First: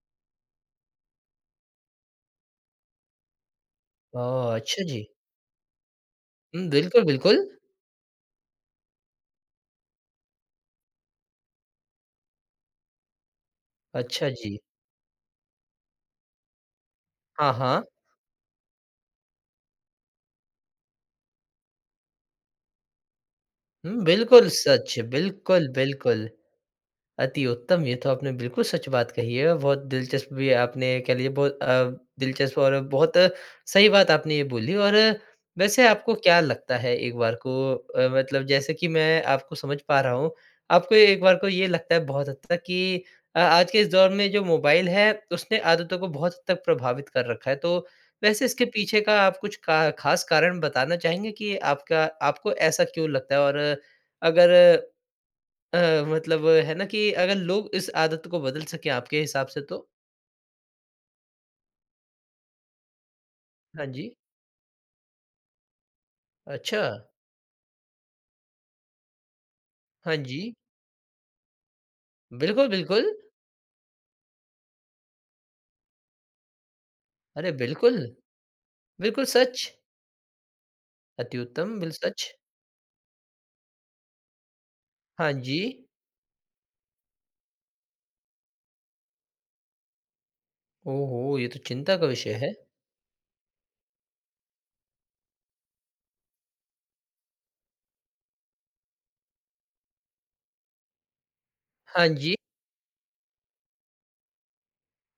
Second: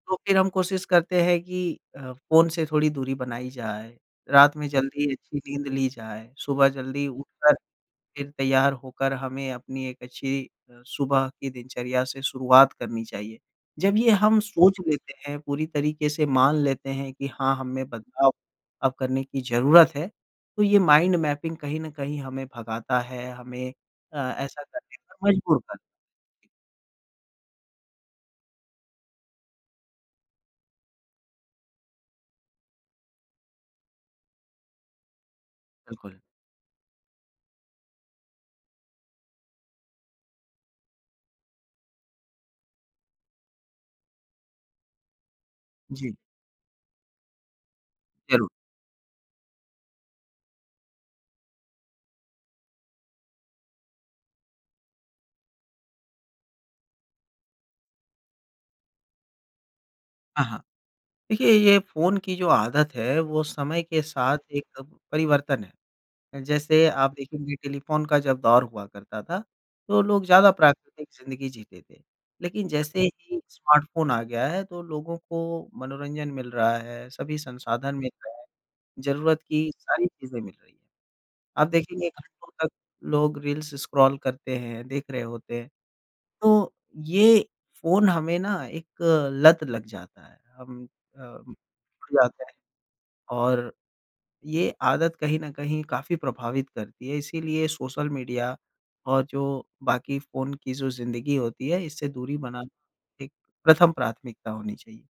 तो फ़िर हम कोशिश करते हैं कि अ, फ़ोन से थोड़ी दूरी बनाई जाए। रात ओह! में अच्छा जी। जल्दी अच्छी नींद ली जाए, हुँ, सुबह बिल्कुल, जल्दी बिल्कुल। उठकर फ़िर तैयार होकर हमें अपनी एक अच्छी अ, सुबह की दिनचर्या से शुरुआत करनी चाहिए। जब ये अच्छा हम जी। सोच लेते हैं पूरी तरीक़े से मान लेते हैं कि हाँ, हाँ हाँ। हममें बदलाव अब करने की ज़रूरत है तो ये माइंड मैपिंग कहीं न कहीं हमें भगाता है। हमें हुँ, अ, बिल्कुल ऐसा सच करने पर मजबूर बिल्कुल, करता है। बिल्कुल। अति उत्तम ये तो आपने बिल्कुल सच बात कही है बहुत दिलचस्प भी आपने कह लीजिए बहुत अ, दिलचस्प और बहुत सही बात आपने ये बोली और वैसे आपको बिल्कुल। क्या लगता है एक बार को अ, मतलब जैसे कि मैं आपको समझ पा रहा हूँ आपको एक बार को ये लगता है बहुत हद तक कि अ, आज के इस दौर में जो मोबाइल है उसने आदतों को जी। बहुत हद तक प्रभावित कर रखा है। तो वैसे ज़रूर। इसके पीछे का आप कुछ का ख़ास कारण बताना चाहेंगे कि आपका आपको ऐसा क्यों लगता है और अ, अगर अ, मतलब है ना कि अगर लोग इस आदत को बदल सके आपके हिसाब से तो? हाँ, हाँ। देखिए ये फ़ोन की जो आदत है वो समय हाँ के जी। साथ एक परिवर्तन है अच्छा। जैसे आप देखेंगे टेलीफ़ोन का जब दौर हुआ करता था। तो हाँ लोग ज़्यादा जी। प्राकृतिक ज़िंदगी जीते थे। लेकिन बिल्कुल, जैसे बिल्कुल। ही स्मार्टफोन आ गया है। तो लोगों को मनोरंजन मिल रहा है। सभी अरे, संसाधन बिल्कुल। मिल रहे हैं। बिल्कुल ज़रूरत की सच। सारी चीज़ें मिल रही हैं। अति आप उत्तम बिल देखेंगे सच। घंटों तक लोग रील्स स्क्रॉल करते हैं देख रहे हाँ होते हैं। जी। तो ये फ़ोन हमें ना एक लत लग जाता है। हम ओ हो! ये अम, तो चिंता का विषय जाते है। हैं, और ये आदत कहीं न कहीं काफ़ी प्रभावित करती है। इसलिए सोशल मीडिया और जो बाकी फ़ोन की जो ज़िंदगी होती है इससे हाँ जी। दूरी बनाना एक प्रथम प्राथमिकता होनी चाहिए।